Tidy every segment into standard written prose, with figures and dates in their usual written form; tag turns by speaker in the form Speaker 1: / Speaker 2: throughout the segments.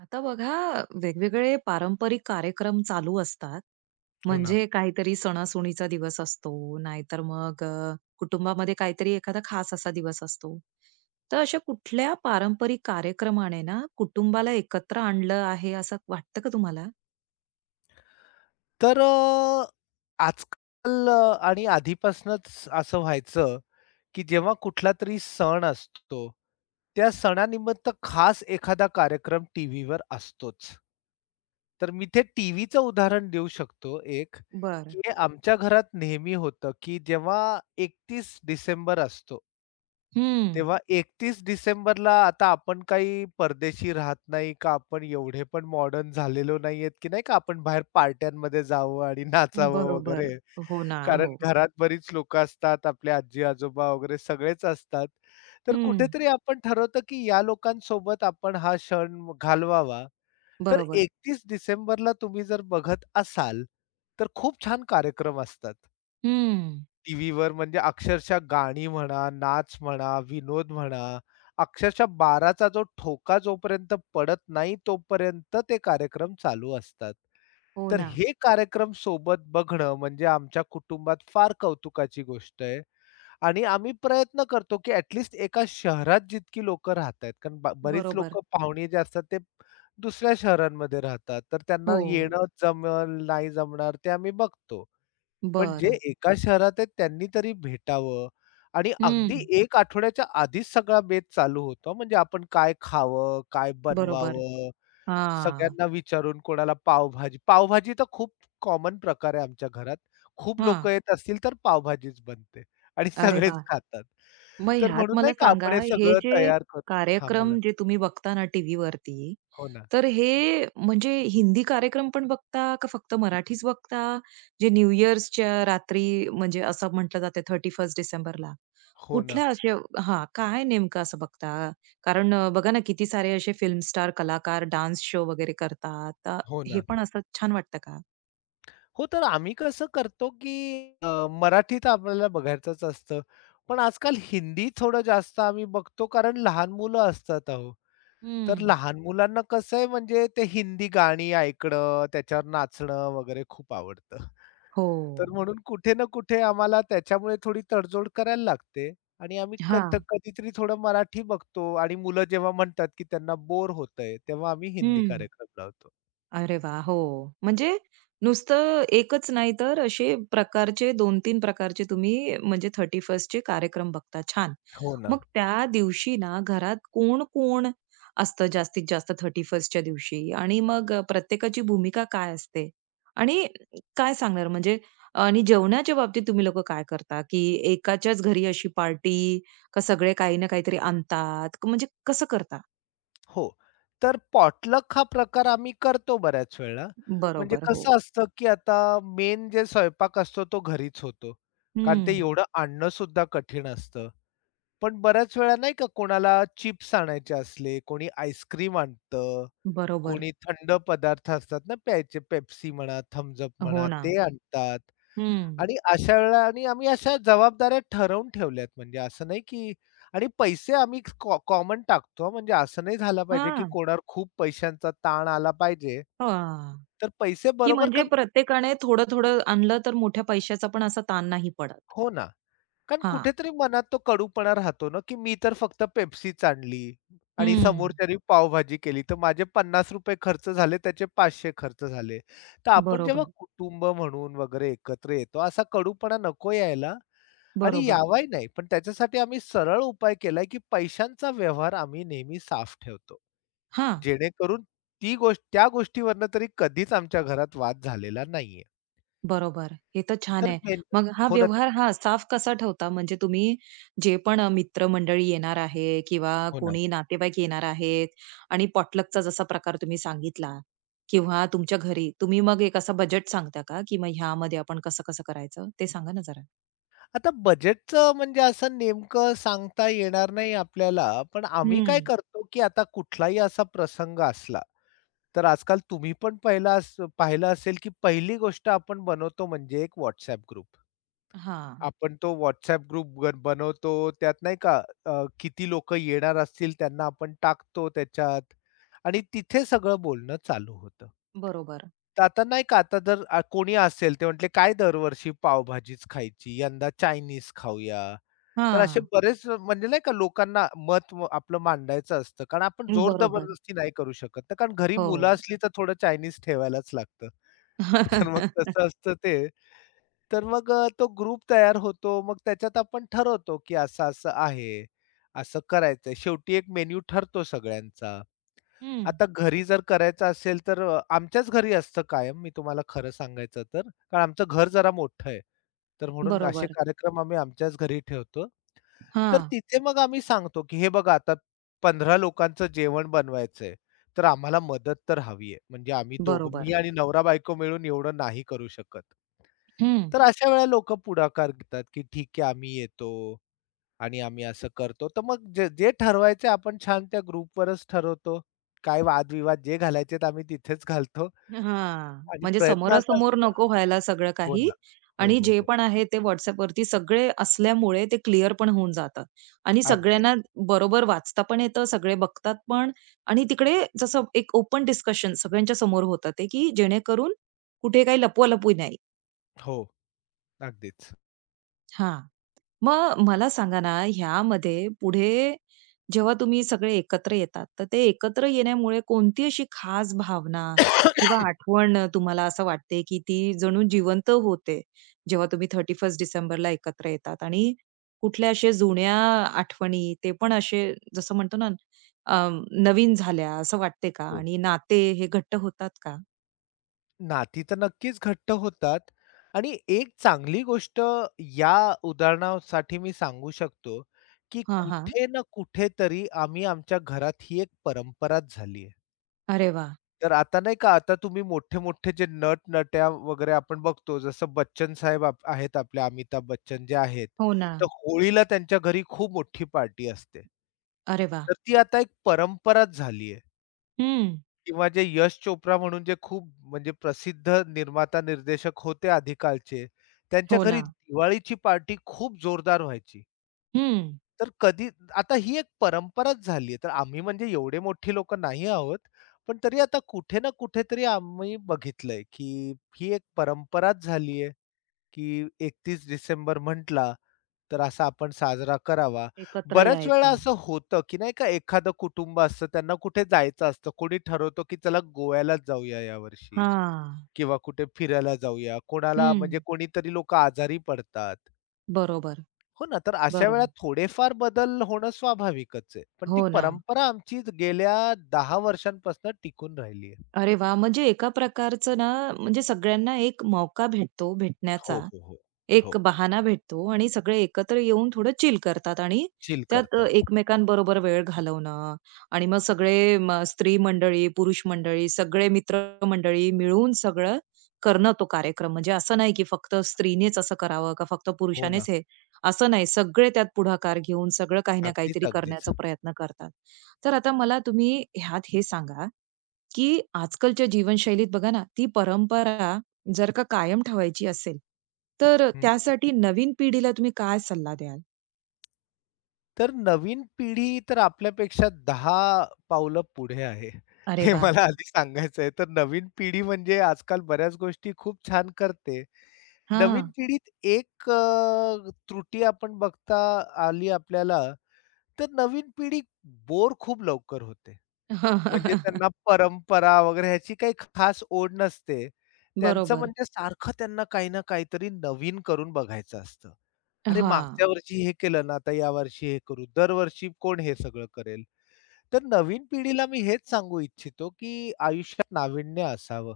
Speaker 1: आता बघा वेगवेगळे पारंपरिक कार्यक्रम चालू असतात.
Speaker 2: हो ना.
Speaker 1: म्हणजे काहीतरी सणासुदीचा दिवस असतो, नाहीतर मग कुटुंबामध्ये काहीतरी एखादा खास असा दिवस असतो. तर अशा कुठल्या पारंपरिक कार्यक्रमाने ना कुटुंबाला एकत्र आणलं आहे असं वाटतं का तुम्हाला?
Speaker 2: तर अ, आणि आधीपासूनच असं व्हायचं, की जेव्हा कुठलातरी सण असतो, त्या सणानिमित्त खास एखादा कार्यक्रम टीव्हीवर असतोच. तर मी ते टीव्हीचं उदाहरण देऊ शकतो एक,
Speaker 1: बरं.
Speaker 2: की हे आमच्या घरात नेहमी होतं, की जेव्हा 31 डिसेंबर असतो
Speaker 1: हं.
Speaker 2: तेव्हा 31 डिसेंबरला आता आपण काही परदेशी राहत नाही का, आपण एवढे पण मॉडर्न झालेलो नाहीयेत, की नाही का आपण बाहेर पार्ट्यांमध्ये जावं आणि नाचावं वगैरे.
Speaker 1: बरोबर. हो ना.
Speaker 2: कारण
Speaker 1: हो.
Speaker 2: घरात बरीच लोकं असतात, आपले आजी-आजोबा वगैरे सगळेच असतात. तर
Speaker 1: हं.
Speaker 2: कुठेतरी आपण ठरवतो, की या लोकांसोबत आपण हा क्षण घालवावा. तर
Speaker 1: बरोबर.
Speaker 2: 31 डिसेंबरला तुम्ही जर बघत असाल, तर खूप छान कार्यक्रम असतात.
Speaker 1: हं.
Speaker 2: टीव्हीवर म्हणजे अक्षरशः गाणी म्हणा, नाच म्हणा, विनोद म्हणा, अक्षरशः 12चा जो ठोका जोपर्यंत पडत नाही, तोपर्यंत ते कार्यक्रम चालू असतात.
Speaker 1: हो
Speaker 2: तर
Speaker 1: ना.
Speaker 2: हे कार्यक्रम सोबत बघणं म्हणजे आमच्या कुटुंबात फार कौतुकाची गोष्ट आहे आणि आम्ही प्रयत्न करतो, की ॲट एका शहरात जितकी लोकं राहतायत, कारण बरीच
Speaker 1: बरोबर.
Speaker 2: लोकं पाहुणे जे असतात ते दुसऱ्या शहरांमध्ये राहतात. तर त्यांना
Speaker 1: हो.
Speaker 2: येणं जमेल, नाही जमणार ते आम्ही बघतो. पण जे
Speaker 1: बरं.
Speaker 2: एका शहरात आहेत त्यांनी तरी भेटावं आणि अगदी
Speaker 1: हं.
Speaker 2: 1 आठवड्याच्या आधीच सगळा बेत चालू होतो हां. म्हणजे आपण काय खावं, काय
Speaker 1: बरोबर.
Speaker 2: बनवावं,
Speaker 1: हां.
Speaker 2: सगळ्यांना विचारून कोणाला पावभाजी पावभाजी तर खूप कॉमन प्रकार आहे आमच्या घरात. खूप
Speaker 1: हां.
Speaker 2: लोकं येत असतील तर पावभाजीच बनते आणि
Speaker 1: अरे
Speaker 2: सगळेच
Speaker 1: वाह!
Speaker 2: खातात.
Speaker 1: मग
Speaker 2: तर
Speaker 1: ह्यात
Speaker 2: म्हणून
Speaker 1: मला
Speaker 2: नाही का आपण
Speaker 1: सांगा,
Speaker 2: हे
Speaker 1: हे
Speaker 2: सगळं
Speaker 1: जे
Speaker 2: तयार करतो. हां, बोला.
Speaker 1: कार्यक्रम जे तुम्ही बघता ना टीव्ही वरती,
Speaker 2: हो ना,
Speaker 1: तर हे म्हणजे हिंदी कार्यक्रम पण बघता का फक्त मराठीच बघता? जे न्यू इयर्सच्या रात्री म्हणजे असं म्हटलं जाते 31 डिसेंबरला.
Speaker 2: हो ना,
Speaker 1: कुठल्या असे हां, काय नेमकं असं बघता? कारण बघा ना किती सारे असे फिल्म स्टार, कलाकार डान्स शो वगैरे करतात. तर
Speaker 2: हो
Speaker 1: हे
Speaker 2: ना.
Speaker 1: पण असं छान वाटतं का?
Speaker 2: हो, तर आम्ही कसं करतो, मराठीत आपल्याला बघायचंच असतं. पण आजकाल हिंदी थोडं जास्त आम्ही बघतो, कारण लहान मुलं असतात अहो. तर
Speaker 1: हं.
Speaker 2: लहान मुलांना कसं आहे, म्हणजे ते हिंदी गाणी ऐकणं, त्याच्यावर नाचणं वगैरे खूप आवडतं.
Speaker 1: हो.
Speaker 2: तर म्हणून कुठे ना कुठे आम्हाला त्याच्यामुळे थोडी तडजोड करायला लागते आणि आम्ही
Speaker 1: हां.
Speaker 2: कधीतरी थोडं मराठी बघतो आणि मुलं जेव्हा म्हणतात, की त्यांना बोर होतंय, तेव्हा आम्ही हिंदी
Speaker 1: हं.
Speaker 2: कार्यक्रम लावतो.
Speaker 1: अरे वाह! हो. म्हणजे नुसतं एकच नाही तर असे प्रकारचे दोन तीन प्रकारचे तुम्ही म्हणजे 31st चे कार्यक्रम बघता. छान.
Speaker 2: हो ना.
Speaker 1: मग त्या दिवशी ना घरात कोण-कोण असतं जास्तीत जास्त 31st च्या दिवशी? आणि मग प्रत्येकाची भूमिका काय असते? आणि काय सांगणार म्हणजे आणि जेवणाच्या बाबतीत तुम्ही लोकं काय करता? की एकाच्याच घरी अशी पार्टी का सगळे काही ना काहीतरी आणतात? म्हणजे कसं करता?
Speaker 2: हो. तर पॉटलक हा प्रकार आम्ही करतो बऱ्याच वेळेला. म्हणजे
Speaker 1: बरोबर. हो.
Speaker 2: कसं असतं, की आता मेन जे स्वयंपाक असतो तो घरीच होतो. कारण ते
Speaker 1: हं.
Speaker 2: एवढं आणणं सुद्धा कठीण असतं. पण बऱ्याच वेळा नाही का, कोणाला चिप्स आणायचे असले, कोणी आईस्क्रीम आणतं,
Speaker 1: बरोबर.
Speaker 2: कोणी थंड पदार्थ असतात ना प्यायचे, पेप्सी म्हणा, थम्स
Speaker 1: हो
Speaker 2: म्हणा,
Speaker 1: ना.
Speaker 2: ते आणतात.
Speaker 1: हं.
Speaker 2: आणि अशा वेळेला आणि आम्ही अशा जबाबदाऱ्या ठरवून ठेवल्यात, म्हणजे असं नाही, की आणि पैसे आम्ही कॉमन टाकतो, म्हणजे असं नाही झालं पाहिजे, की
Speaker 1: हां.
Speaker 2: कोणावर खूप पैशांचा ताण आला पाहिजे.
Speaker 1: हां.
Speaker 2: तर पैसे
Speaker 1: की
Speaker 2: बरोबर
Speaker 1: म्हणजे
Speaker 2: कारण
Speaker 1: प्रत्येकाने थोडं-थोडं आणलं तर मोठ्या पैशाचा पण असा ताण नाही पडत.
Speaker 2: हो ना. कारण
Speaker 1: हां.
Speaker 2: कुठेतरी मनात तो कडूपणा राहतो ना, की मी तर फक्त पेप्सीच आणली आणि
Speaker 1: हं.
Speaker 2: समोरच्यानी पावभाजी केली. तर माझे ₹50 खर्च झाले, त्याचे 500 खर्च झाले. तर आपण जेव्हा
Speaker 1: बरोबर,
Speaker 2: कुटुंब म्हणून वगैरे एकत्र येतो, असा कडूपणा नको यायला. आणि
Speaker 1: बरोबर.
Speaker 2: यावाही नाही. पण त्याच्यासाठी आम्ही सरळ उपाय केलाय, की पैशांचा व्यवहार आम्ही नेहमी साफ ठेवतो.
Speaker 1: हां.
Speaker 2: जेणेकरून ती गोष्ट, त्या गोष्टीवरनं तरी कधीच आमच्या घरात वाद झालेला नाहीये.
Speaker 1: बरोबर. हे तर छान
Speaker 2: तर
Speaker 1: आहे.
Speaker 2: मेन
Speaker 1: मग हा
Speaker 2: हो ना,
Speaker 1: व्यवहार हा साफ कसा ठेवता? म्हणजे तुम्ही जे पण मित्रमंडळी येणार आहे किंवा
Speaker 2: हो ना.
Speaker 1: कोणी नातेवाईक येणार आहेत आणि पॉटलकचा जसा प्रकार तुम्ही सांगितला किंवा तुमच्या घरी, तुम्ही मग एक असा बजेट सांगता का? की मग ह्यामध्ये आपण कसं-कसं करायचं? ते सांगा ना जरा.
Speaker 2: आता बजेटचं म्हणजे असं नेमकं सांगता येणार नाही आपल्याला. पण आम्ही काय
Speaker 1: हं.
Speaker 2: करतो, की आता कुठलाही असा प्रसंग असला, तर आजकाल तुम्ही पण पहिला अस पाहिलं असेल, की पहिली गोष्ट आपण बनवतो म्हणजे एक WhatsApp ग्रुप.
Speaker 1: हां.
Speaker 2: आपण तो WhatsApp ग्रुप बनवतो. त्यात नाही का किती लोकं येणार असतील त्यांना आपण टाकतो त्याच्यात आणि तिथे सगळं बोलणं चालू होतं.
Speaker 1: बरोबर.
Speaker 2: तर आता नाही का, आता जर कोणी असेल ते म्हटले, "काय दरवर्षी पावभाजीच खायची, यंदा चायनीज खाऊया." तर असे
Speaker 1: हां,
Speaker 2: बरेच, म्हणजे नाही का, लोकांना मत आपलं मांडायचं असतं. कारण आपण जोर
Speaker 1: बरोबर.
Speaker 2: जबरदस्ती नाही करू शकत ना, कारण घरी
Speaker 1: हो.
Speaker 2: मुलं असली तर थोडं चायनीज ठेवायलाच लागतं. तर मग तसं असतं ते. तर मग तो ग्रुप तयार होतो. मग त्याच्यात आपण ठरवतो, की असं-असं आहे. असं करायचं. शेवटी एक मेन्यू ठरतो सगळ्यांचा.
Speaker 1: हं.
Speaker 2: आता घरी जर करायचं असेल, तर आमच्याच घरी असतं कायम, मी तुम्हाला खरं सांगायचं तर. कारण आमचं घर जरा मोठं आहे. तर म्हणून असे
Speaker 1: बरोबर.
Speaker 2: कार्यक्रम आम्ही आमच्याच घरी ठेवतो. तर
Speaker 1: हां,
Speaker 2: तिथे मग आम्ही सांगतो, की हे बघा, आता 15 लोकांचं जेवण बनवायचंय. तर आम्हाला मदत तर हवी आहे. म्हणजे आम्ही दोघं, मी
Speaker 1: बरोबर.
Speaker 2: आणि नवरा-बायको मिळून एवढं नाही करू शकत.
Speaker 1: हं.
Speaker 2: तर अशा वेळेला लोकं पुढाकार घेतात, की ठीक आहे, आम्ही येतो आणि आम्ही असं करतो. तर मग जे जे ठरवायचे आपण छान त्या ग्रुपवरच ठरवतो. काय वादविवाद जे घालायचे आम्ही तिथेच घालतो
Speaker 1: हां,
Speaker 2: आणि
Speaker 1: म्हणजे
Speaker 2: प्रयत्न असा
Speaker 1: समोरासमोर
Speaker 2: असतो
Speaker 1: नको व्हायला सगळं
Speaker 2: हो
Speaker 1: काही.
Speaker 2: ना. हो,
Speaker 1: आणि
Speaker 2: हो,
Speaker 1: जे
Speaker 2: हो.
Speaker 1: पण आहे ते WhatsAppवरती सगळे असल्यामुळे ते क्लिअर पण होऊन जातं आणि सगळ्यांना
Speaker 2: अगदीच.
Speaker 1: बरोबर वाचता पण येतं, सगळे बघतात पण. आणि तिकडे जसं एक ओपन डिस्कशन सगळ्यांच्या समोर होतं ते, की जेणेकरून कुठे काही लपवालपवी नाही.
Speaker 2: हो, अगदीच.
Speaker 1: हां. मग मला सांगा ना, ह्यामध्ये पुढे जेव्हा तुम्ही सगळे एकत्र येतात, तर ते एकत्र येण्यामुळे कोणती अशी खास भावना किंवा आठवण तुम्हाला असं वाटते, की ती जणू जिवंत होते, जेव्हा तुम्ही 31 डिसेंबरला एकत्र येतात? आणि कुठल्या अशा जुन्या आठवणी, ते पण असे जसं म्हणतो ना, अ, नवीन झाल्या असं वाटते का?
Speaker 2: हो.
Speaker 1: आणि नाते हे घट्ट होतात का?
Speaker 2: नाती तर नक्कीच घट्ट होतात आणि एक चांगली गोष्ट या उदाहरणासाठी मी सांगू शकतो, की
Speaker 1: हां, हां.
Speaker 2: कुठे ना कुठेतरी आम्ही आमच्या घरात ही एक परंपराच झाली आहे.
Speaker 1: अरे वाह!
Speaker 2: तर आता नाही का, आता तुम्ही मोठे-मोठे जे नट-नट्या वगैरे आपण बघतो, जसं बच्चन साहेब आहेत, आपले अमिताभ बच्चन जे आहेत,
Speaker 1: हो ना.
Speaker 2: तर होळीला त्यांच्या घरी खूप मोठी पार्टी असते.
Speaker 1: अरे वाह!
Speaker 2: तर ती आता एक परंपराच झाली
Speaker 1: हं.
Speaker 2: किंवा जे यश चोप्रा म्हणून जे खूप म्हणजे प्रसिद्ध निर्माता निर्देशक होते आधी कालचे, त्यांच्या
Speaker 1: हो
Speaker 2: घरी
Speaker 1: ना.
Speaker 2: दिवाळीची पार्टी खूप जोरदार व्हायची.
Speaker 1: हं.
Speaker 2: तर कधी आता ही एक परंपराच झाली आहे. तर आम्ही म्हणजे एवढे मोठी लोकं नाही आहोत. पण तरी आता कुठे ना कुठेतरी आम्ही बघितलंय, की ही एक परंपराच झाली, की 31 डिसेंबर म्हटला, तर असा आपण साजरा करावा.
Speaker 1: एकत्र
Speaker 2: बऱ्याच वेळा
Speaker 1: यायचं.
Speaker 2: असं होतं, की नाही का, एखादं कुटुंब असतं त्यांना कुठे जायचं असतं. कोणी ठरवतो, की चला गोव्यालाच जाऊया यावर्षी
Speaker 1: हां.
Speaker 2: किंवा कुठे फिरायला जाऊया. कोणाला
Speaker 1: हं.
Speaker 2: म्हणजे कोणीतरी लोकं आजारी पडतात.
Speaker 1: बरोबर,
Speaker 2: हो ना, तर अशा वेळा
Speaker 1: बरोबर.
Speaker 2: थोडेफार बदल होणं स्वाभाविकच आहे. पण ती
Speaker 1: हो ना.
Speaker 2: परंपरा आमची गेल्या 10 वर्षांपासून टिकून राहिली आहे.
Speaker 1: अरे वा, म्हणजे एका प्रकारचं ना, म्हणजे सगळ्यांना एक मौका भेटतो
Speaker 2: हो,
Speaker 1: भेटण्याचा.
Speaker 2: हो, हो.
Speaker 1: एक
Speaker 2: हो.
Speaker 1: बहाना भेटतो आणि सगळे एकत्र येऊन थोडं चिल करतात आणि
Speaker 2: चिल
Speaker 1: त्यात
Speaker 2: करतात.
Speaker 1: एकमेकांबरोबर वेळ घालवणं आणि मग सगळे स्त्री मंडळी, पुरुष मंडळी, सगळे मित्रमंडळी मिळून सगळं करणं तो कार्यक्रम. म्हणजे असं नाही की फक्त स्त्रीनेच असं करावं का फक्त
Speaker 2: हो ना.
Speaker 1: पुरुषानेच हे, असं नाही. सगळे त्यात पुढाकार घेऊन सगळं काही ना
Speaker 2: अगदीच,
Speaker 1: काहीतरी
Speaker 2: अगदीच.
Speaker 1: करण्याचा प्रयत्न करतात. तर आता मला तुम्ही ह्यात हे सांगा की आजकालच्या जीवनशैलीत बघा ना, ती परंपरा जर का कायम ठेवायची असेल, तर त्यासाठी नवीन पिढीला तुम्ही काय सल्ला द्याल?
Speaker 2: तर नवीन पिढी तर आपल्यापेक्षा 10 पावलं पुढे आहे.
Speaker 1: अरे
Speaker 2: हे
Speaker 1: वा,
Speaker 2: मला आधी सांगायचं आहे. तर नवीन पिढी म्हणजे आजकाल बऱ्याच गोष्टी खूप छान करते. नवीन
Speaker 1: हां.
Speaker 2: पिढीत एक त्रुटी आपण बघता आली आपल्याला, तर नवीन पिढी बोर खूप लवकर होते. म्हणजे त्यांना परंपरा वगैरे ह्याची काही खास ओढ नसते. त्यांचं
Speaker 1: बरोबर.
Speaker 2: म्हणजे सारखं त्यांना काही ना काहीतरी नवीन करून बघायचं असतं. अरे,
Speaker 1: हां.
Speaker 2: मागच्या वर्षी हे केलं ना, आता यावर्षी हे करू. दरवर्षी कोण हे सगळं करेल? तर नवीन पिढीला मी हेच सांगू इच्छितो, की आयुष्यात नाविन्य असावं.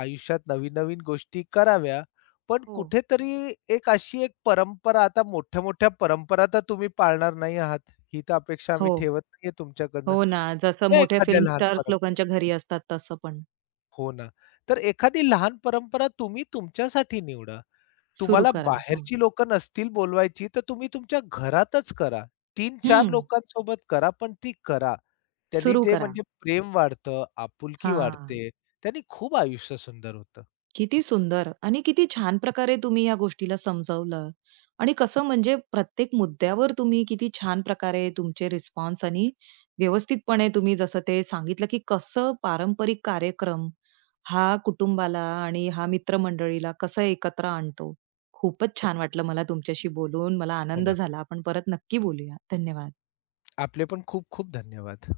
Speaker 2: आयुष्यात नवीन-नवीन गोष्टी कराव्या, पण
Speaker 1: हो.
Speaker 2: कुठेतरी एक अशी एक परंपरा, आता मोठ्या-मोठ्या परंपरा तर तुम्ही पाळणार नाही आहात, ही तर अपेक्षा आम्ही
Speaker 1: हो.
Speaker 2: ठेवत नाहीये तुमच्याकडनं.
Speaker 1: हो ना. जसं
Speaker 2: त्या
Speaker 1: मोठ्या
Speaker 2: एखाद्या
Speaker 1: फिल्म
Speaker 2: लहान
Speaker 1: स्टार्स
Speaker 2: परंपरा
Speaker 1: लोकांच्या घरी असतात तसं पण.
Speaker 2: हो ना. तर एखादी लहान परंपरा तुम्ही तुमच्यासाठी निवडा.
Speaker 1: सुरू
Speaker 2: तुम्हाला
Speaker 1: करा. हा.
Speaker 2: बाहेरची लोकं नसतील बोलवायची, तर तुम्ही तुमच्या घरातच करा. 3-4
Speaker 1: हं.
Speaker 2: लोकांसोबत करा, पण ती करा. त्यांनी
Speaker 1: सुरू
Speaker 2: जे
Speaker 1: करा.
Speaker 2: म्हणजे प्रेम वाढतं, आपुलकी
Speaker 1: हां.
Speaker 2: वाढते. त्यांनी खूप आयुष्य सुंदर होतं.
Speaker 1: किती सुंदर आणि किती छान प्रकारे तुम्ही या गोष्टीला समजावलं आणि कसं म्हणजे प्रत्येक मुद्द्यावर तुम्ही किती छान प्रकारे तुमचे रिस्पॉन्स आणि व्यवस्थितपणे तुम्ही जसं ते सांगितलं की कसं पारंपरिक कार्यक्रम हा कुटुंबाला आणि हा मित्रमंडळीला कसं एकत्र आणतो. खूपच छान वाटलं मला तुमच्याशी बोलून. मला
Speaker 2: हो
Speaker 1: आनंद
Speaker 2: ना.
Speaker 1: झाला. आपण परत नक्की बोलूया. धन्यवाद.
Speaker 2: आपले पण खूप खूप धन्यवाद.